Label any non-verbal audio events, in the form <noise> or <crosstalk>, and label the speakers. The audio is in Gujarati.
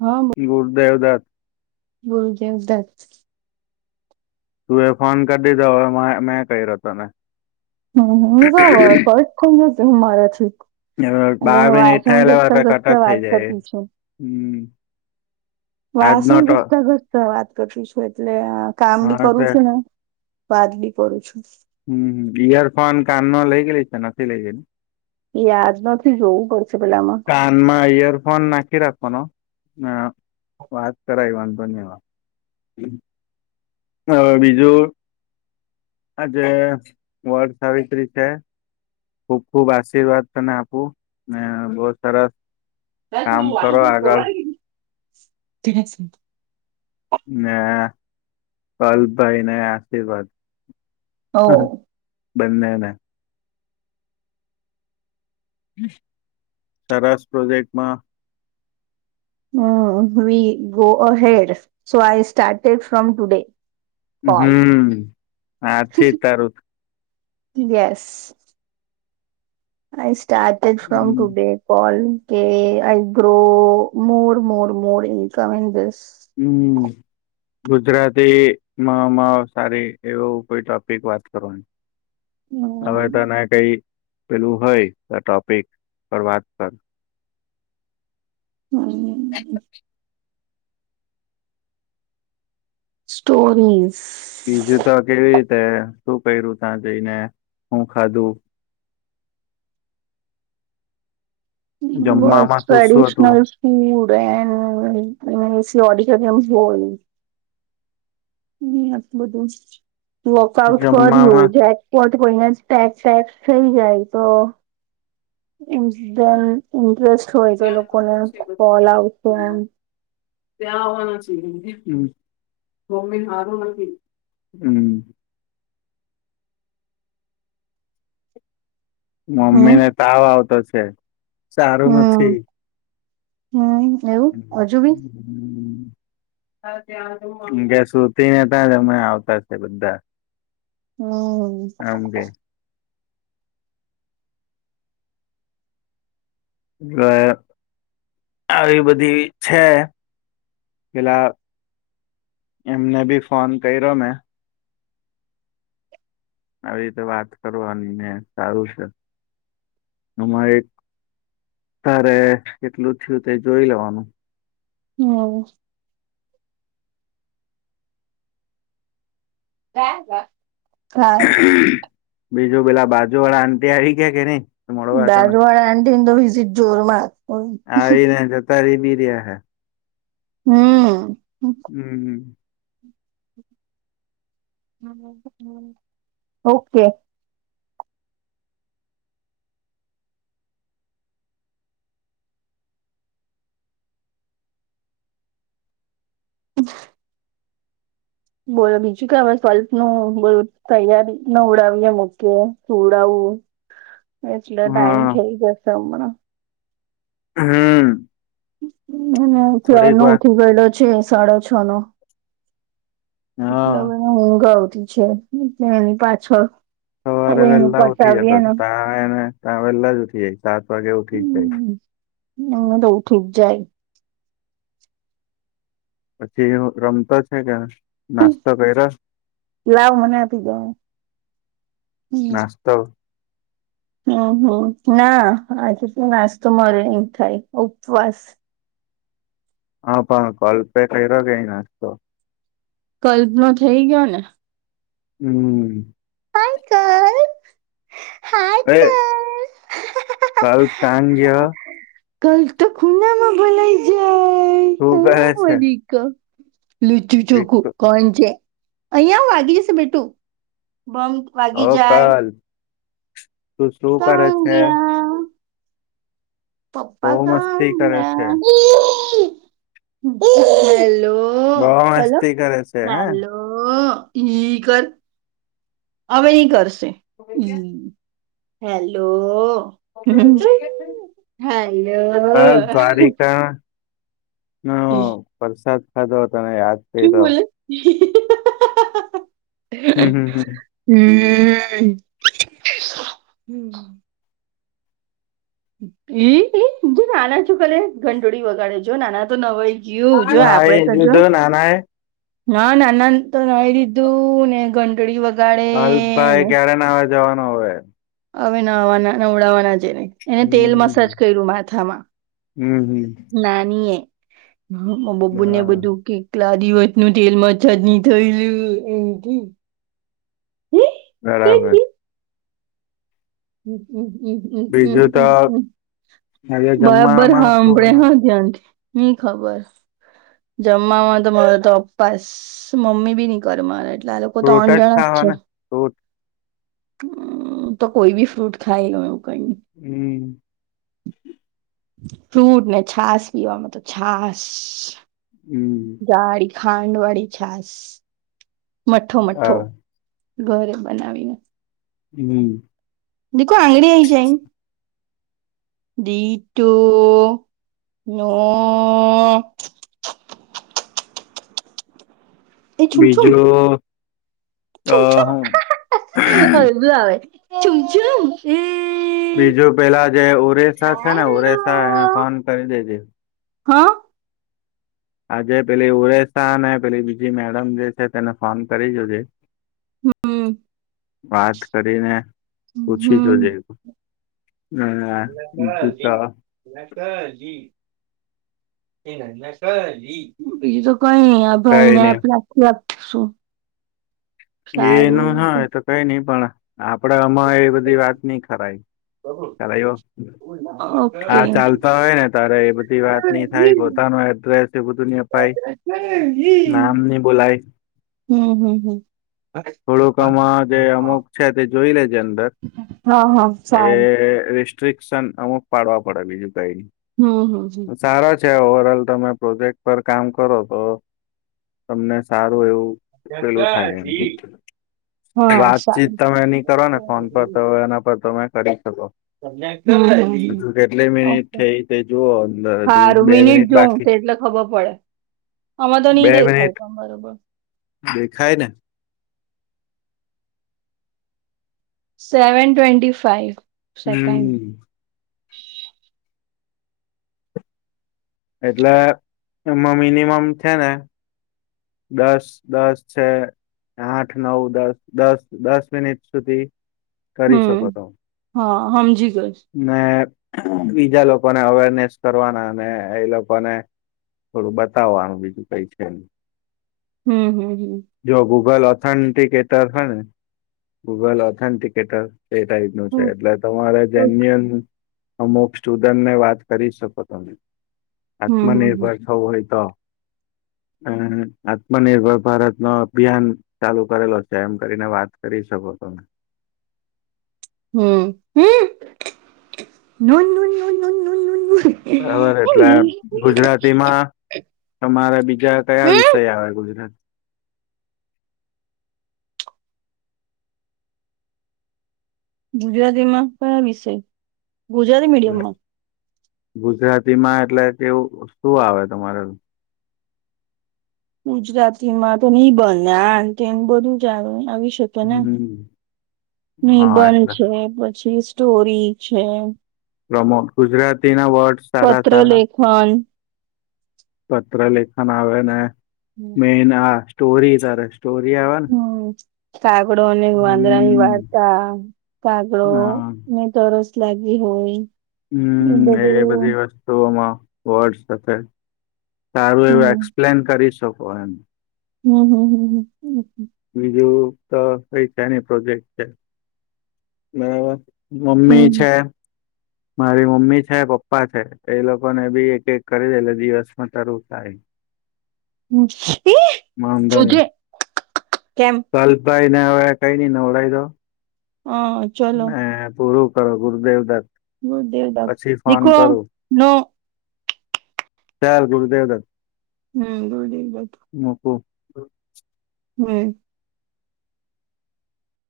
Speaker 1: હા.
Speaker 2: એ ગુર્દેવદત.
Speaker 1: બોલ જ, એકદા જ.
Speaker 2: તું એ ફોન કરી દીધો, હવે મેં ક રહ્યો તને.
Speaker 1: હમ, મજા ફટ કોમ જશે, હું મારાથી
Speaker 2: હવે બાર
Speaker 1: અને
Speaker 2: મિનિટ
Speaker 1: વાસણ
Speaker 2: થાય એટલે
Speaker 1: ગસ્તા
Speaker 2: પાછા કટ
Speaker 1: ગસ્તા
Speaker 2: જ થઈ
Speaker 1: વાત
Speaker 2: જાય
Speaker 1: કરતી છું.
Speaker 2: હમ. આજનો
Speaker 1: વાસણ
Speaker 2: તો
Speaker 1: ઘસતા ઘસતા વાત કરતી છું, એટલે કામ બી
Speaker 2: હા
Speaker 1: કરું
Speaker 2: તે
Speaker 1: છે ને. બાદલી પડું છું.
Speaker 2: હમ, ઈયરફોન કાનનો લઇ ગેલી છે, નથી, લઇ ગયેલી.
Speaker 1: યાજ નથી જોવું પડશે, પેલા આમાં
Speaker 2: કાનમાં ઈયરફોન નાખી રાખવાનો, વાત કરાવવાનું, ધન્યવાદ. હમ. હ, બીજું આજે વડ સાવિત્રી છે. ખુબ ખુબ આશીર્વાદ તને આપું ને, બહુ સરસ. કામ કરો આગળ
Speaker 1: નાું ત <unintelligible>
Speaker 2: હ, પેલા ભાઈને આશીર્વાદ.
Speaker 1: ઓ
Speaker 2: બંધના. સસ પ્રોજેક્ટમાં.
Speaker 1: Hmm, we go ahead so I started from today. <unintelligible> Call
Speaker 2: hmm, હાથી તારું.
Speaker 1: Yes. I started from
Speaker 2: hmm
Speaker 1: today. Call કે I grow more more more incoming this
Speaker 2: hmm Gujarati મા સારી એવું કોઈ ટોપિક વાત કરો હવે તને કઈ પેલું હોય ટોપિક પર વાત પર
Speaker 1: હમ્મ સ્ટોરીઝ
Speaker 2: બીજું તો કેવી રીતે શું કર્યું ત્યાં જઈને હું ખાધું
Speaker 1: હ બસ
Speaker 2: જમવામાં શું શું હતું
Speaker 1: ટ્રેડિશનલ હુંડ એ ઓડીટોરયમ બોલ હમટું બધું વકઆઉટ ફ
Speaker 2: જમવામાં
Speaker 1: હોવું જાય કોટ કોઈને ટેક્ વેક્સ થઈ જાય તો એન ઇન્ટરેસ્ટ હોય તો લોકોને ફલ આવત એમ
Speaker 2: ત્યાંઆવાના ચ <unintelligible> હારુ હમ્મ
Speaker 1: હમ
Speaker 2: મમ્મી ને તાવ આવતો છે સારું નથી
Speaker 1: હમ્મ એવું હજુ બી.
Speaker 2: હમ કે સુતીને હતા જ અમે આવતા છે બધા
Speaker 1: હમ્મ
Speaker 2: એમ કે <unintelligible> આવી બધી છે પેલા એમને ભી ફોન કર્યો મેં આવી રીતે વાત કરવાની ને, સારું છે. એમાં એક તારે એટલું થયું તે જોઈ લેવાનું.
Speaker 1: હમ હ, હા.
Speaker 2: <unintelligible> બીજું પેલા બાજુ વાળા આન્ટી આવી ગયા કે નઈ? મળવા તને
Speaker 1: બાજુવાડા એન્ટીન તો વિઝિટ જોરમાંર.
Speaker 2: આવીને જતારી બી રહ્યા હે
Speaker 1: હમ્મ
Speaker 2: હમ હમ
Speaker 1: ઓકે <unintelligible> બોલો બીજું કે, હવે સ્લ્પ નું બોલ તૈયારી નું ઉડાવીએ મૂકે ઉડાવું. એટલે ટાઈમ
Speaker 2: હા
Speaker 1: થઈ જશે હમણાં
Speaker 2: હમ્મ
Speaker 1: અને છ નો
Speaker 2: વાર
Speaker 1: ઉઠી ગયેલો છે સાડો છ નો મટલને
Speaker 2: હા
Speaker 1: ઊંઘ આવતી છે, એલે એની પાછળ.
Speaker 2: તમારે
Speaker 1: હવે એનું
Speaker 2: વેહેલા ઉઠી જતો
Speaker 1: પતાવીએ ને
Speaker 2: ત્યાં એને ત્યાં વેહલા જ ઉઠી જાય સાત વાગે ઉઠી જ જાય
Speaker 1: ના તવઠક જાય <unintelligible>
Speaker 2: પછી રમતો છે કે, નાસ્તો કર્યા.
Speaker 1: લાવ મને આપી દોવ.
Speaker 2: નાસ્તો
Speaker 1: હમ્મ હમ્મ ના આજે તો નાસ્તો મારે ની થાય ઉપવાસ
Speaker 2: હા, પણ કોલ પે કર્યો, કે ઈ નાસ્તો.
Speaker 1: કલ્પમાં થઈ ગયો ને
Speaker 2: હમ્મ એલ્કાંગ્ય <unintelligible>
Speaker 1: કલ તો ખુનામાં ભલાઇ
Speaker 2: હું કહે છે?
Speaker 1: લુચું ચોખું
Speaker 2: વિક-
Speaker 1: કોણ છે. અહિયાં આવ વાગી જશે બીટુ બમ વાગી
Speaker 2: ઓ
Speaker 1: જાય
Speaker 2: કાલે તું શું કરે
Speaker 1: કાં
Speaker 2: છે? બહુ
Speaker 1: પ્પા
Speaker 2: મસ્તી કરે છે
Speaker 1: કણ ગ હેલો
Speaker 2: બહુ
Speaker 1: <unintelligible> ઓ હલો
Speaker 2: મસ્તી કરે છે હે
Speaker 1: હલો હી હિ કર હવે ઈ કરશે હી હેલો હેલો
Speaker 2: કલ દ્વારિકા
Speaker 1: હમ.
Speaker 2: વરસાદ ખાધો તને યાદ
Speaker 1: શ
Speaker 2: કર્યો
Speaker 1: બલ <unintelligible>
Speaker 2: હમ્મ હમ્મ હમ્મ
Speaker 1: હમ્મ હમ. એ જો નાના છું કાલે ઘંટળી વગાડે જો નાના તો ન હોય જીયુ જો
Speaker 2: હમ
Speaker 1: આપડે
Speaker 2: નાઈ
Speaker 1: તો જો
Speaker 2: દીધો નાના એ
Speaker 1: હા, નાના તો નઈ દધું ને, ગંટડી વ
Speaker 2: હાલ ભાઈ ક્યારે નાવા જવાનો હવે
Speaker 1: હવે ના આવવાના ઉડાવવાના જેને. એને તેલ
Speaker 2: હમ
Speaker 1: મસાજ કર્યું માથામાં
Speaker 2: હમ હમ
Speaker 1: નાની એ બબ્બુ ને
Speaker 2: બરાબર
Speaker 1: બધું કી લાદી દિવસ નું તેલ મચા નની થયે એમ "હે? કઈ
Speaker 2: બરાબર.
Speaker 1: હમ હમ હમ હમ હમ
Speaker 2: બીજું તો
Speaker 1: હમ હ.
Speaker 2: આજે
Speaker 1: બરાબર હા
Speaker 2: જમવામાં શું
Speaker 1: સાંભળે
Speaker 2: બનાવ
Speaker 1: હા ધ્યાનથી ની ખબર. જમવામાં તમારો તો ઉપવાસ મમ્મી બી ન કર મા એટલે આ તો
Speaker 2: ફ્રૂટ
Speaker 1: ત્રણ જણા જ
Speaker 2: ખાવા
Speaker 1: છે.
Speaker 2: ને ફ્રૂટ
Speaker 1: હમ્મ તો કોઈ ભી ફ્રૂટ ખાય એવું કંઈ
Speaker 2: હમ્મ.
Speaker 1: ફ્રૂટ ને છાસ પીવામાં તો છાસ
Speaker 2: હમ્મ.
Speaker 1: ગાડી ખાંડ વાળી છાસ. મઠ્ઠો મઠ્ઠો
Speaker 2: હા
Speaker 1: ઘરે બનાવીને.
Speaker 2: હમ્મ.
Speaker 1: દીખો આંગળ ઈ જાય. દીટો <unintelligible>
Speaker 2: બીજું અ
Speaker 1: છું છું
Speaker 2: હું
Speaker 1: અવે બોલાવે ચું ચું.
Speaker 2: બીજું પેલા જે ઓરેસા છે ને ઓરેસા એને ફોન કરી દેજે.
Speaker 1: હા.
Speaker 2: આજે પેલી ઉરેશાને પેલી બીજી મેડમ જે છે તેને ફોન કરી જોજે.
Speaker 1: હામ હમ્મ.
Speaker 2: વાત કરીને પૂછી
Speaker 1: હમ.
Speaker 2: જોજે. બીજું તો
Speaker 1: <unintelligible> <unintelligible> બીજું તો કઈ નહીં. ભાઈ
Speaker 2: કઈ
Speaker 1: ને
Speaker 2: નહી
Speaker 1: <unintelligible> શું.
Speaker 2: એ ન ના આવે તો કઈ નઈ પણ આપડે અમાં એ બધી વાત નઈ કરાય ખ્યાલ આવ્યો.
Speaker 1: <unintelligible>
Speaker 2: હા ચાલતા હોય ને તારે એ બધી વાત નઈ થાય પોતાનું એડ્રેસ એ બધું <unintelligible>
Speaker 1: હમ
Speaker 2: નામ ની બોલાય.
Speaker 1: હમ હમ
Speaker 2: થોડુંક આમ જે અમુક છે તે જોઈ લેજે અંદર.
Speaker 1: હા હા
Speaker 2: એ
Speaker 1: સારું
Speaker 2: રિસ્ટ્રિકશન અમુક પાડવા પડે બીજું કઈ ની.
Speaker 1: હમ હમ હમ્મ.
Speaker 2: સારા છે ઓવર ઓલ તમે પ્રોજેક્ટ પર કામ કરો તો તમને સારું એવું પેલું થાય એમ.
Speaker 1: હા
Speaker 2: વાતચીત
Speaker 1: સારું
Speaker 2: તમે એની કરો ને ફોન પર તો એના પર તમે કરી શકો. હજુ કેટલી
Speaker 1: ઓ
Speaker 2: મિનિટ થઈ તે જુઓ અંદર હજુ
Speaker 1: હારું
Speaker 2: બે
Speaker 1: મિનિટ જોઉ
Speaker 2: બાકી
Speaker 1: તો
Speaker 2: છે.
Speaker 1: એટલે ખબર પડે અમાં તો નહી દેખાવ તમ બરોબર.
Speaker 2: દેખાયને.
Speaker 1: Seven twenty five. સેકન્ડ
Speaker 2: હમ્મ. એટલે એમાં મિનિમમ છે ને દસ દસ છે. આઠ નવ દસ દસ દસ મિનિટ સુધી કરી
Speaker 1: હમ્મ
Speaker 2: શકો તો
Speaker 1: હા હમજી ગા
Speaker 2: ને બીજા લોકોને અવેરનેસ કરવાના અને એ લોકોને થોડું બતાવો આનું બીજું કઈ છે ને.
Speaker 1: હમ્મ હામ હામ.
Speaker 2: જો ગૂગલ ઓથેન્ટિકેટર હે ને ગૂગલ ઓથેન્ટિકેટર એ ટાઈપ નું છે
Speaker 1: હમ
Speaker 2: એટલે તમારે જેન્યુ <unintelligible> અમુક સ્ટુડન્ટને વાત કરી શકો તમે
Speaker 1: હમ હમ
Speaker 2: આત્મનિર્ભર થવુ હોય તો અ આત્મનિર્ભર ભારત ન અભિયાન ચાલુ કરેલો છે એમ કરીને વાત કરી શકો તમે
Speaker 1: હમ્મ હમ્મ <unintelligible>
Speaker 2: બરાબર એટલે ગુજરાતીમાં તમારા બીજા કયા
Speaker 1: હમ
Speaker 2: વિષય આવે ગુજરાત
Speaker 1: ગુજરાતી માં કયા વિષય ગુજરાતી મીડિયમ માં
Speaker 2: ગુજરાતી માં એટલે કેવું શું આવે તમારે
Speaker 1: ગુજરાતીમાં તો નહી બને આ એમ બધું જાણ આવી શકે તને
Speaker 2: હમ હા
Speaker 1: નિબંધ
Speaker 2: એટલે
Speaker 1: છે પછી સ્ટોરી છે
Speaker 2: પ્રમો ગુજરાતી ના વર્ડ સારા સારા
Speaker 1: ફન
Speaker 2: પત્ર લેખન આવે ને મેન આ સ્ટોરી તારે સ્ટોરી આવે ને
Speaker 1: હમ્મ. કાગડો ને વાંદરાની
Speaker 2: હમ
Speaker 1: વાર્તા કાગડો
Speaker 2: હા
Speaker 1: ને તો રસ લાગી હોય
Speaker 2: હમ્મ એ બધી વાત માં વર્ડ સાથે સારું એવું
Speaker 1: હમ
Speaker 2: એક્સપ્લેન કરી શકો એમ
Speaker 1: હમ હમ્મ હમ્મ હમ્મ.
Speaker 2: બીજું તો કઈ છેની પ્રોજેક્ટ છે બરાબર મમ્મી
Speaker 1: હમ
Speaker 2: છે મારી મમ્મી છે પપ્પા છે એ લોકો ને બી એક એક કરી દે તો દિવસમાં તારું થાય <inaudible>
Speaker 1: શું જે <inaudible> કેમ
Speaker 2: કલ્પ આઇન કઈ ને આવે નવડાવી દો.
Speaker 1: હા.
Speaker 2: ના પૂરું કરો ગુરુદેવ દસ
Speaker 1: નુ ધ્યાન રાખું દીખો નો
Speaker 2: કયા ગુરુદેવ રથ
Speaker 1: હમ્મ રોઈની બાજુ
Speaker 2: મોકો
Speaker 1: હમ્મ.